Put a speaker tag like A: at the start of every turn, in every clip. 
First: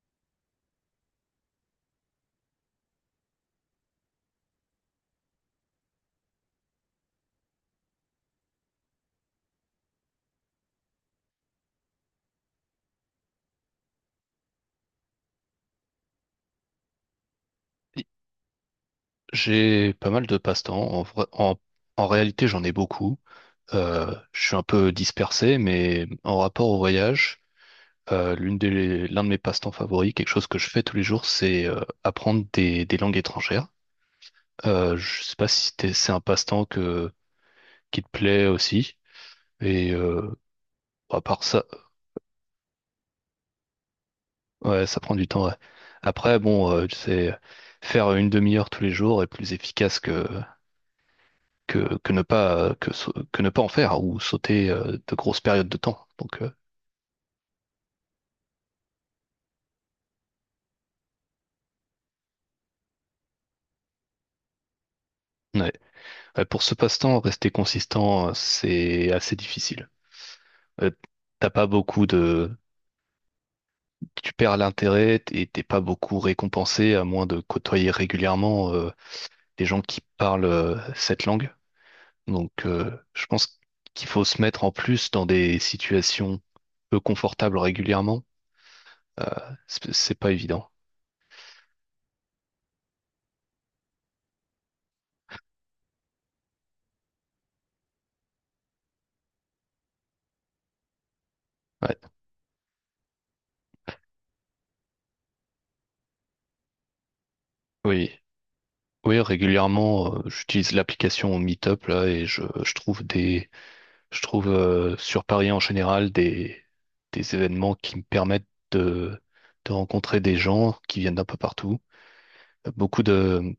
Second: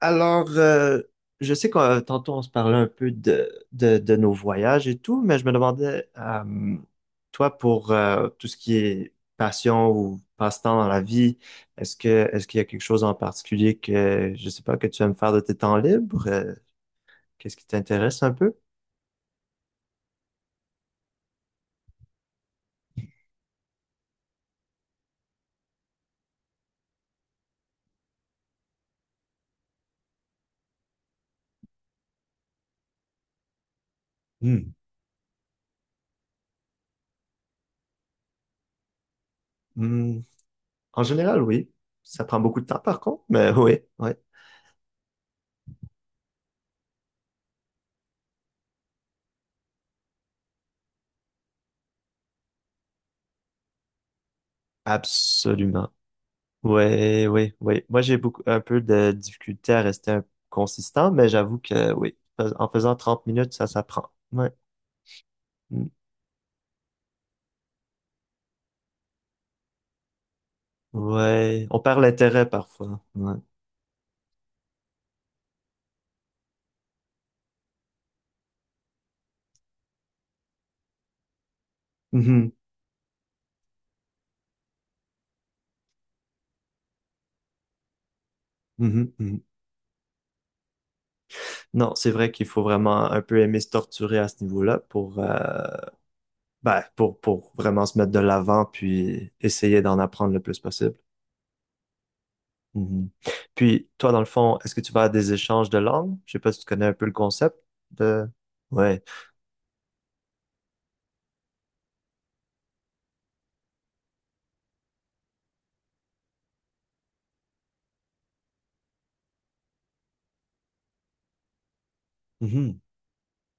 A: Alors, euh, je sais que tantôt on se parlait un peu de nos voyages et tout, mais je me demandais, toi, pour tout ce qui est passion ou passe-temps dans la vie, est-ce qu'il y a quelque chose en particulier que, je sais pas, que tu aimes faire de tes temps libres? Qu'est-ce qui t'intéresse un peu?
B: J'ai pas mal de passe-temps. En réalité, j'en ai beaucoup. Je suis un peu dispersé, mais en rapport au voyage, l'un de mes passe-temps favoris, quelque chose que je fais tous les jours, c'est apprendre des langues étrangères.
A: Hmm.
B: Je sais pas si c'est un passe-temps qui te plaît aussi. Et
A: Hmm.
B: euh,
A: En
B: à
A: général,
B: part ça,
A: oui. Ça prend beaucoup de temps, par contre, mais oui, oui,
B: ouais, ça prend du temps. Ouais. Après, bon, c'est faire une demi-heure tous les jours est plus efficace que ne pas en faire ou sauter de grosses périodes de
A: absolument.
B: temps.
A: Ouais, oui, oui. Moi, j'ai beaucoup un peu de difficulté à rester consistant, mais j'avoue que oui, en faisant 30 minutes, ça s'apprend. Ouais.
B: Ouais.
A: Mm.
B: Ouais, pour ce passe-temps, rester consistant, c'est assez difficile. Euh, t'as
A: Ouais.
B: pas
A: On perd
B: beaucoup
A: l'intérêt
B: de
A: parfois. Ouais.
B: Tu perds l'intérêt et t'es pas beaucoup récompensé à moins de côtoyer régulièrement des gens qui parlent cette langue.
A: Mhm.
B: Je pense qu'il faut se mettre en plus dans des situations peu confortables régulièrement.
A: Mhm.
B: Euh,
A: Mhm.
B: c'est pas évident.
A: Non, c'est vrai qu'il faut vraiment un peu aimer se torturer à ce niveau-là pour, ben, pour vraiment se mettre de l'avant puis essayer d'en apprendre le plus possible.
B: Ouais.
A: Mhm. Puis, toi, dans le fond, est-ce que tu vas à des échanges de langues? Je sais pas si tu connais un peu le concept
B: Oui.
A: de... Ouais.
B: Oui, régulièrement, j'utilise l'application Meetup là et je trouve je trouve sur Paris en général des événements qui me permettent de rencontrer des gens qui viennent d'un peu partout. Euh, Beaucoup de,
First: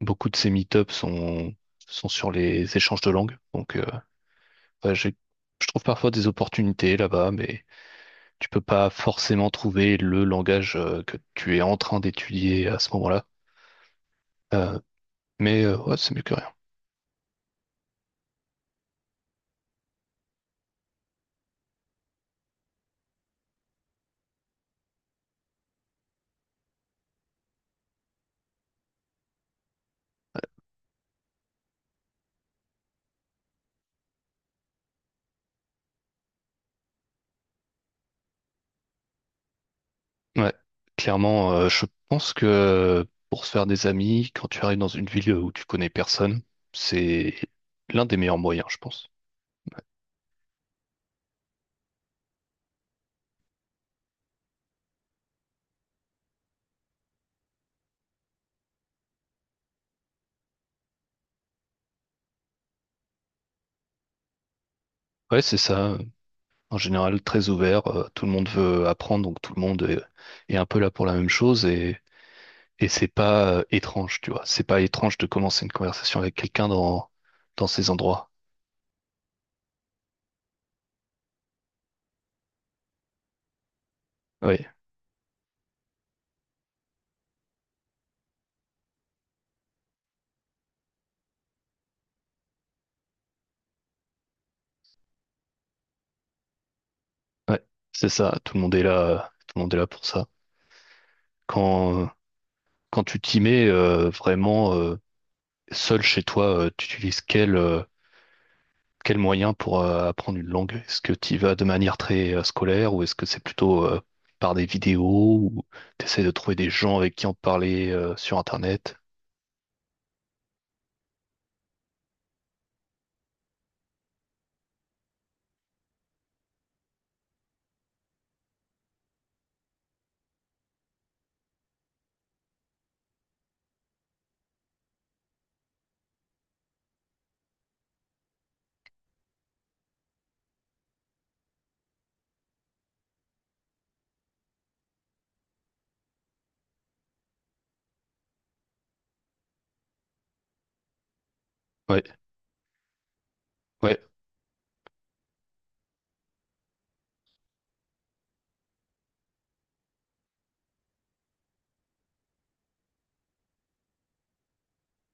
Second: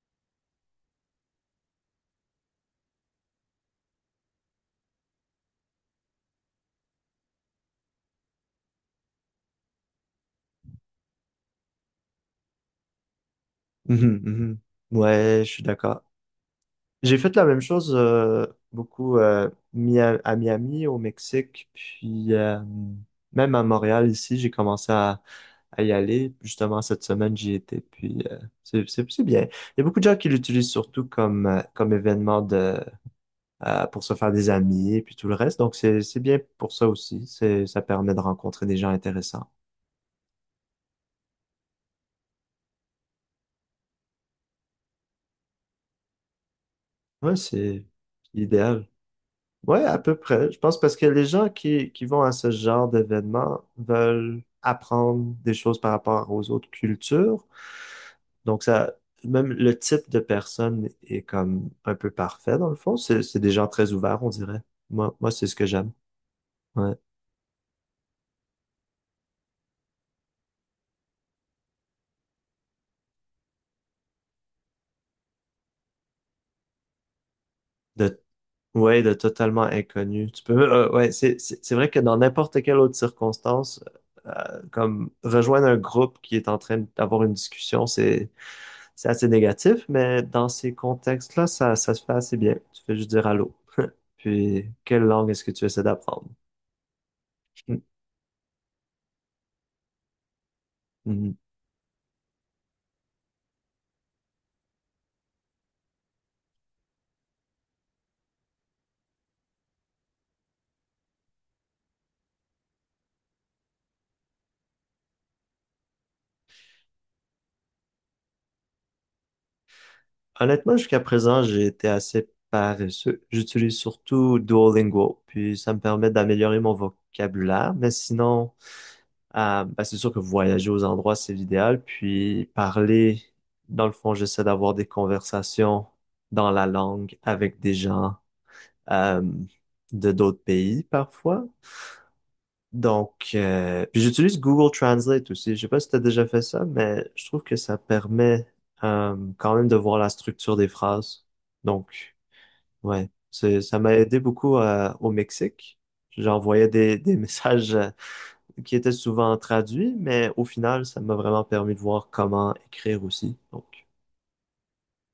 B: beaucoup de ces Meetups sont sur les échanges de langues, ouais, je trouve parfois des opportunités là-bas, mais tu peux pas forcément trouver le langage que tu es en train d'étudier à ce moment-là.
A: Mhm, mhm.
B: Euh,
A: Ouais, je suis
B: ouais,
A: d'accord.
B: c'est mieux que rien.
A: J'ai fait la même chose beaucoup à Miami, au Mexique, puis même à Montréal ici, j'ai commencé à y aller. Justement, cette semaine, j'y étais, puis c'est bien. Il y a beaucoup de gens qui l'utilisent surtout comme, comme événement de, pour se faire des amis, puis tout le reste. Donc, c'est bien pour ça aussi. Ça permet de rencontrer des gens intéressants.
B: Ouais, clairement, je pense que pour se faire des amis, quand tu arrives dans une ville où tu connais personne,
A: Ouais,
B: c'est
A: c'est
B: l'un des meilleurs moyens, je
A: idéal.
B: pense. Ouais.
A: Ouais, à peu près. Je pense parce que les gens qui vont à ce genre d'événements veulent apprendre des choses par rapport aux autres cultures. Donc ça, même le type de personne est comme un peu parfait dans le fond. C'est des gens très ouverts, on dirait. Moi,
B: Ouais,
A: c'est ce
B: c'est
A: que j'aime.
B: ça. En
A: Ouais.
B: général, très ouvert. Tout le monde veut apprendre, donc tout le monde est, est un peu là pour la même chose. Et c'est pas étrange, tu vois. C'est pas étrange de commencer une conversation avec quelqu'un dans ces
A: De
B: endroits.
A: Ouais, de totalement inconnu. Tu peux, ouais, c'est vrai que dans n'importe quelle autre circonstance,
B: Oui,
A: comme rejoindre un groupe qui est en train d'avoir une discussion, c'est assez négatif, mais dans ces contextes-là, ça se fait assez bien. Tu fais juste dire allô. Puis, quelle langue est-ce que tu essaies d'apprendre?
B: ouais,
A: Mhm.
B: c'est ça. Tout le monde est là, tout le monde est là pour ça.
A: Mhm.
B: Quand, quand tu t'y mets vraiment seul chez toi, tu utilises quel moyen pour apprendre une langue? Est-ce que tu y vas de manière très scolaire ou est-ce que c'est plutôt par des vidéos ou t'essaies de trouver des gens avec qui en parler sur Internet?
A: Honnêtement, jusqu'à présent, j'ai été assez paresseux. J'utilise surtout Duolingo, puis ça me permet d'améliorer mon vocabulaire, mais sinon, c'est sûr que voyager aux endroits, c'est l'idéal. Puis parler, dans le fond, j'essaie d'avoir des conversations dans la langue avec des gens euh, de d'autres pays parfois. Donc, puis j'utilise Google Translate aussi. Je sais pas si tu as déjà fait ça, mais je trouve que ça permet quand même de voir la structure des phrases.
B: Ouais,
A: Donc, ouais, ça m'a
B: ouais,
A: aidé beaucoup au Mexique. J'envoyais des messages qui était souvent traduit, mais au final, ça m'a vraiment permis de voir comment écrire aussi. Donc,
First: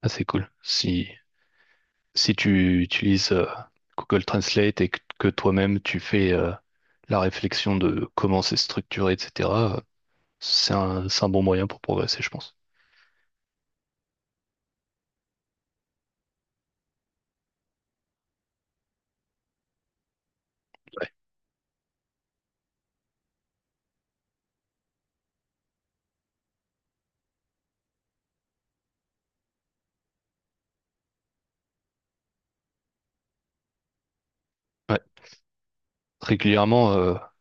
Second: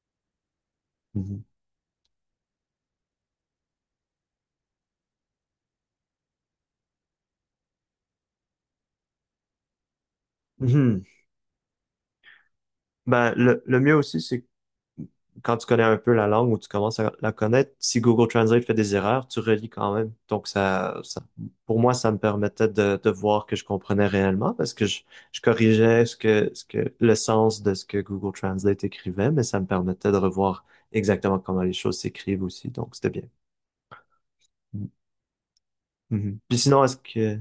B: ah, c'est cool. Si
A: mhm.
B: si tu utilises Google Translate et que toi-même tu fais la réflexion de comment c'est structuré, etc., euh,
A: Mhm.
B: c'est un bon moyen pour progresser, je pense.
A: Ben, le mieux aussi, c'est quand tu connais un peu la langue ou tu commences à la connaître, si Google Translate fait des erreurs, tu relis quand même. Donc, ça pour moi, ça me permettait de voir que je comprenais réellement parce que je corrigeais le sens de ce que Google Translate écrivait, mais ça me permettait de revoir exactement comment les choses s'écrivent aussi. Donc, c'était bien.
B: Ouais.
A: Mhm. Puis sinon,
B: Régulièrement,
A: est-ce que...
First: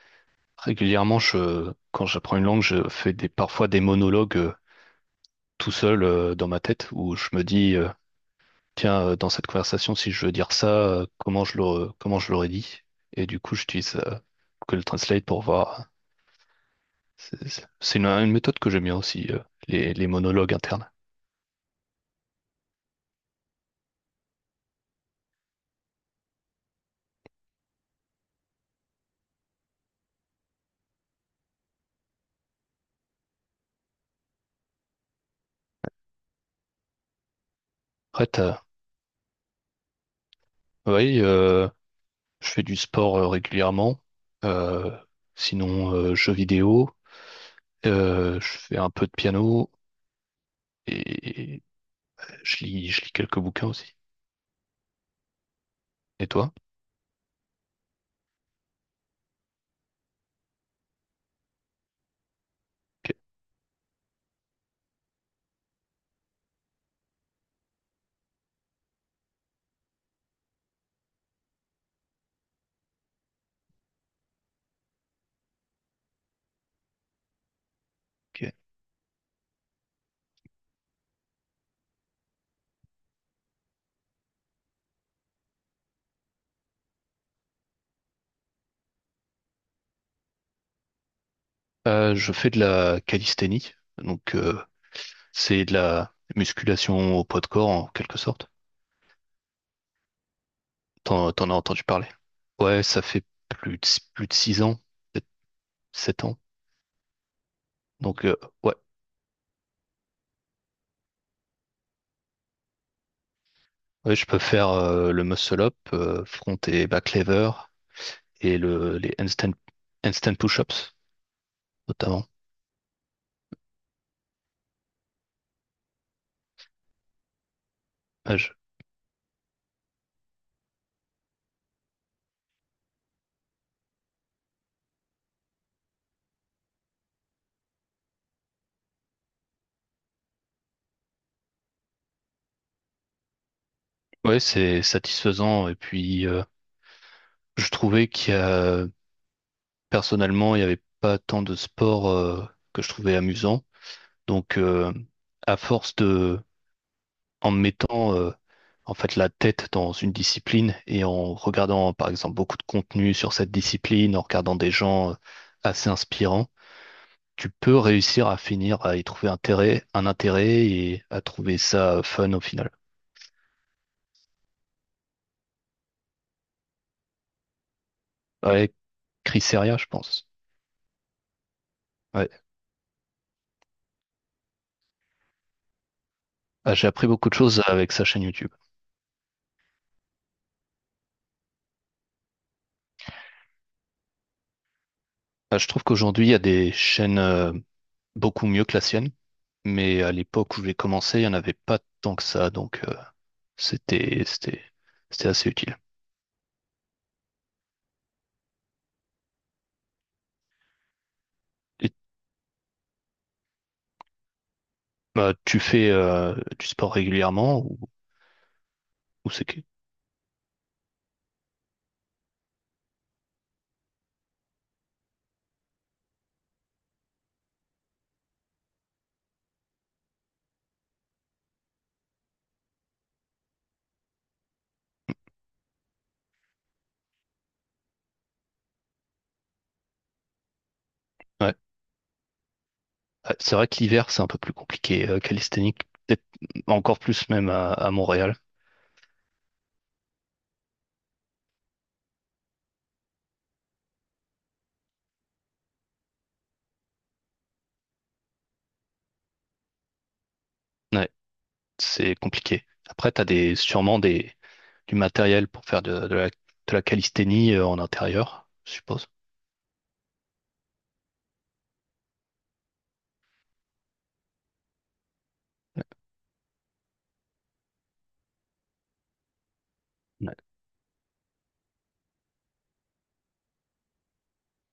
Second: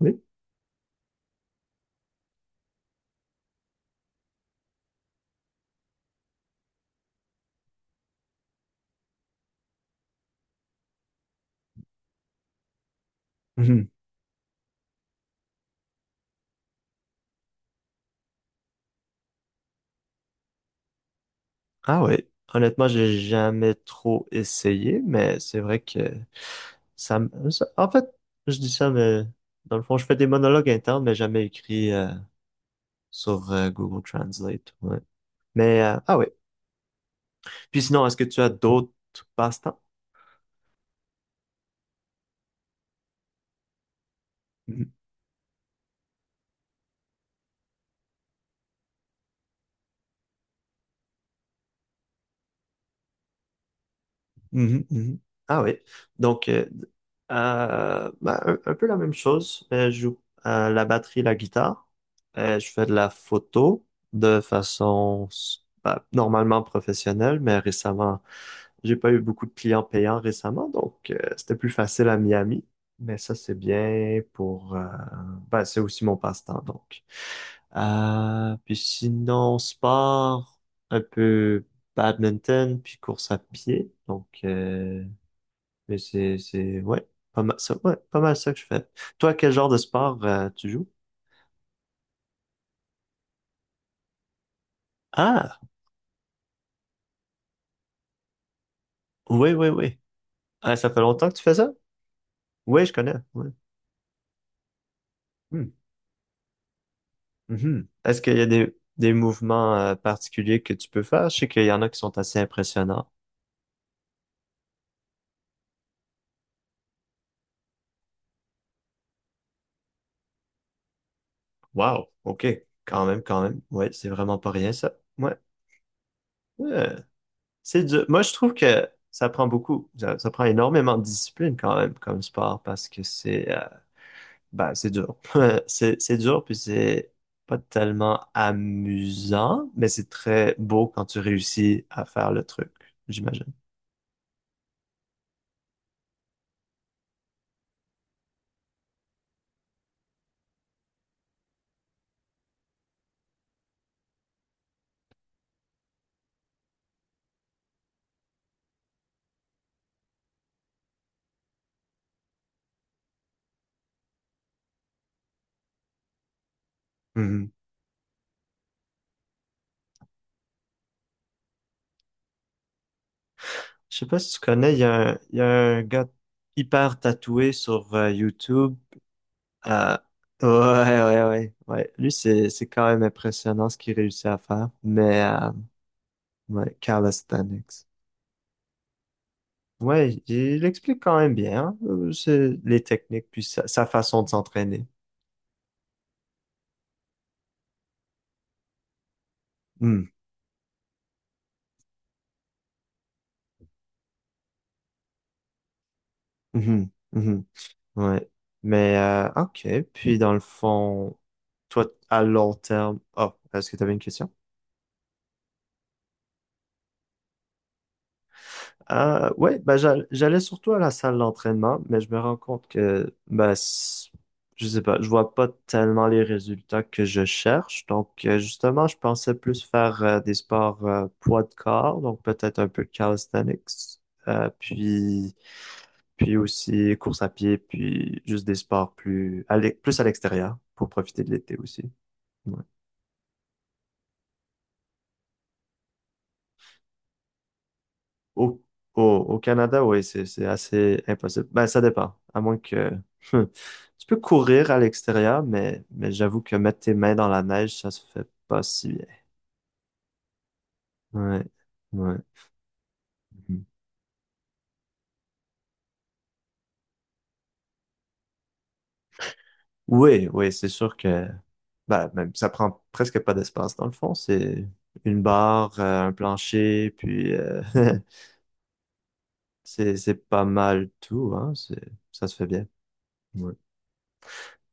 A: Oui?
B: je, quand j'apprends une langue, parfois des monologues tout seul dans ma tête où je me dis, tiens, dans cette conversation, si je veux dire ça, comment je l'aurais dit? Et du coup, j'utilise Google Translate pour voir. Une méthode que j'aime bien aussi, les monologues internes.
A: Ah oui, honnêtement, j'ai jamais trop essayé, mais c'est vrai que en fait, je dis ça, mais dans le fond, je fais des monologues internes, mais jamais écrits sur Google Translate. Ouais. Mais ah oui. Puis sinon, est-ce que
B: Ouais,
A: tu as
B: t'as-
A: d'autres passe-temps?
B: oui, je fais du sport régulièrement. Euh, Sinon, jeux vidéo. Je fais un peu de piano et je lis quelques bouquins aussi.
A: Mhm, mhm. Ah oui.
B: Et
A: Donc,
B: toi?
A: bah, un peu la même chose. Je joue la batterie, la guitare. Je fais de la
B: Ok,
A: photo de façon bah, normalement professionnelle, mais récemment, j'ai pas eu beaucoup de clients payants récemment, donc c'était plus facile à Miami. Mais ça, c'est bien pour... bah, c'est aussi mon passe-temps, donc.
B: ok.
A: Puis sinon, sport, un peu badminton, puis course à pied. Donc, mais ouais, pas mal ça, ouais, pas mal ça que je fais. Toi, quel genre de sport tu joues?
B: Je fais de la calisthénie. Donc,
A: Ah,
B: c'est de la musculation au poids de corps en quelque sorte.
A: oui. Ah, ça fait longtemps que tu
B: T'en as
A: fais ça?
B: entendu parler? Ouais,
A: Oui, je
B: ça
A: connais.
B: fait
A: Ouais.
B: plus de, plus de 6 ans, peut-être
A: Hmm,
B: 7 ans.
A: mhm. Est-ce
B: Donc,
A: qu'il y a
B: ouais.
A: des mouvements particuliers que tu peux faire? Je sais qu'il y en a qui sont assez impressionnants.
B: Ouais, je peux faire le muscle up, front et back lever, et les handstand, handstand push-ups,
A: Wow,
B: notamment.
A: ok, quand même, quand même. Ouais, c'est vraiment pas rien ça. Ouais. Ouais. C'est dur. Moi, je
B: Ouais,
A: trouve
B: je-
A: que ça prend beaucoup, ça prend énormément de discipline quand même comme sport parce que c'est ben, c'est dur. C'est dur puis c'est pas tellement amusant, mais c'est très beau quand tu réussis à faire le truc, j'imagine.
B: ouais, c'est satisfaisant. Et puis, je trouvais personnellement, il n'y avait pas tant de sports que je trouvais amusants. Donc, à force de, en mettant en fait la tête dans une discipline et en regardant, par exemple, beaucoup de contenu sur cette discipline, en regardant des gens assez inspirants,
A: Mhm.
B: tu peux réussir à finir à y trouver un intérêt et à trouver ça fun au final.
A: Je sais pas si tu connais, il y a un gars hyper tatoué sur
B: Ouais,
A: YouTube.
B: Crisseria, je
A: Ah,
B: pense.
A: ouais. Lui,
B: Ouais.
A: c'est quand même impressionnant ce qu'il réussit à faire. Mais, ouais,
B: Ah, j'ai appris beaucoup de choses
A: calisthenics.
B: avec sa chaîne YouTube.
A: Ouais, il explique quand même bien, hein, c'est les techniques, puis sa façon de s'entraîner.
B: Ah, je trouve qu'aujourd'hui, il y a des chaînes beaucoup mieux que la sienne, mais
A: Hmm,
B: à l'époque où j'ai commencé, il n'y en avait pas tant que ça, c'était, c'était, c'était assez utile.
A: mhm, mhm, ouais. Mais, ok. Puis, dans le fond, toi,
B: Et,
A: à long terme, oh, est-ce que tu avais une question?
B: bah, tu fais du sport régulièrement ou c'est
A: Ouais,
B: que...
A: j'allais surtout à la salle d'entraînement, mais je me rends compte que je sais pas, je vois pas tellement les résultats que je cherche. Donc justement, je pensais plus faire des sports poids de corps, donc peut-être un peu de calisthenics, euh, puis puis aussi course à pied, puis juste des sports plus à plus à l'extérieur pour profiter de
B: Ouais.
A: l'été aussi. Ouais.
B: Ah, c'est vrai que l'hiver, c'est un peu plus compliqué. Calisthénique, peut-être encore plus même à Montréal.
A: Au, Au Canada, oui, c'est assez impossible. Ben, ça dépend. À moins que tu peux courir à l'extérieur, mais j'avoue que mettre tes mains dans la neige, ça se fait pas si bien.
B: Ouais,
A: Ouais,
B: c'est
A: ouais.
B: compliqué. Après, tu as
A: Mhm.
B: sûrement du matériel pour faire de la calisthénie en intérieur, je suppose.
A: Oui, oui, c'est sûr que ben, même, ça prend presque pas d'espace dans le fond. C'est une barre, un plancher, puis c'est
B: Ouais.
A: pas mal tout, hein. C'est, ça se fait bien. Ouais.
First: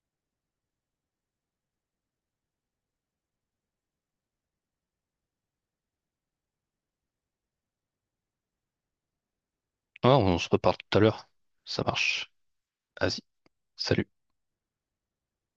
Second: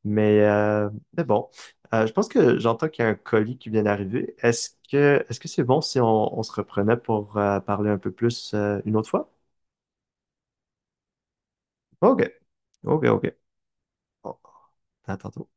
A: Mais, euh, mais bon, je pense que j'entends qu'il y a un colis qui vient d'arriver. Est-ce que c'est bon si on, on se reprenait pour parler un peu plus une autre fois?
B: Ah, on se reparle tout à l'heure. Ça
A: OK,
B: marche.
A: OK,
B: Vas-y.
A: OK.
B: Salut.
A: Bon, à tantôt.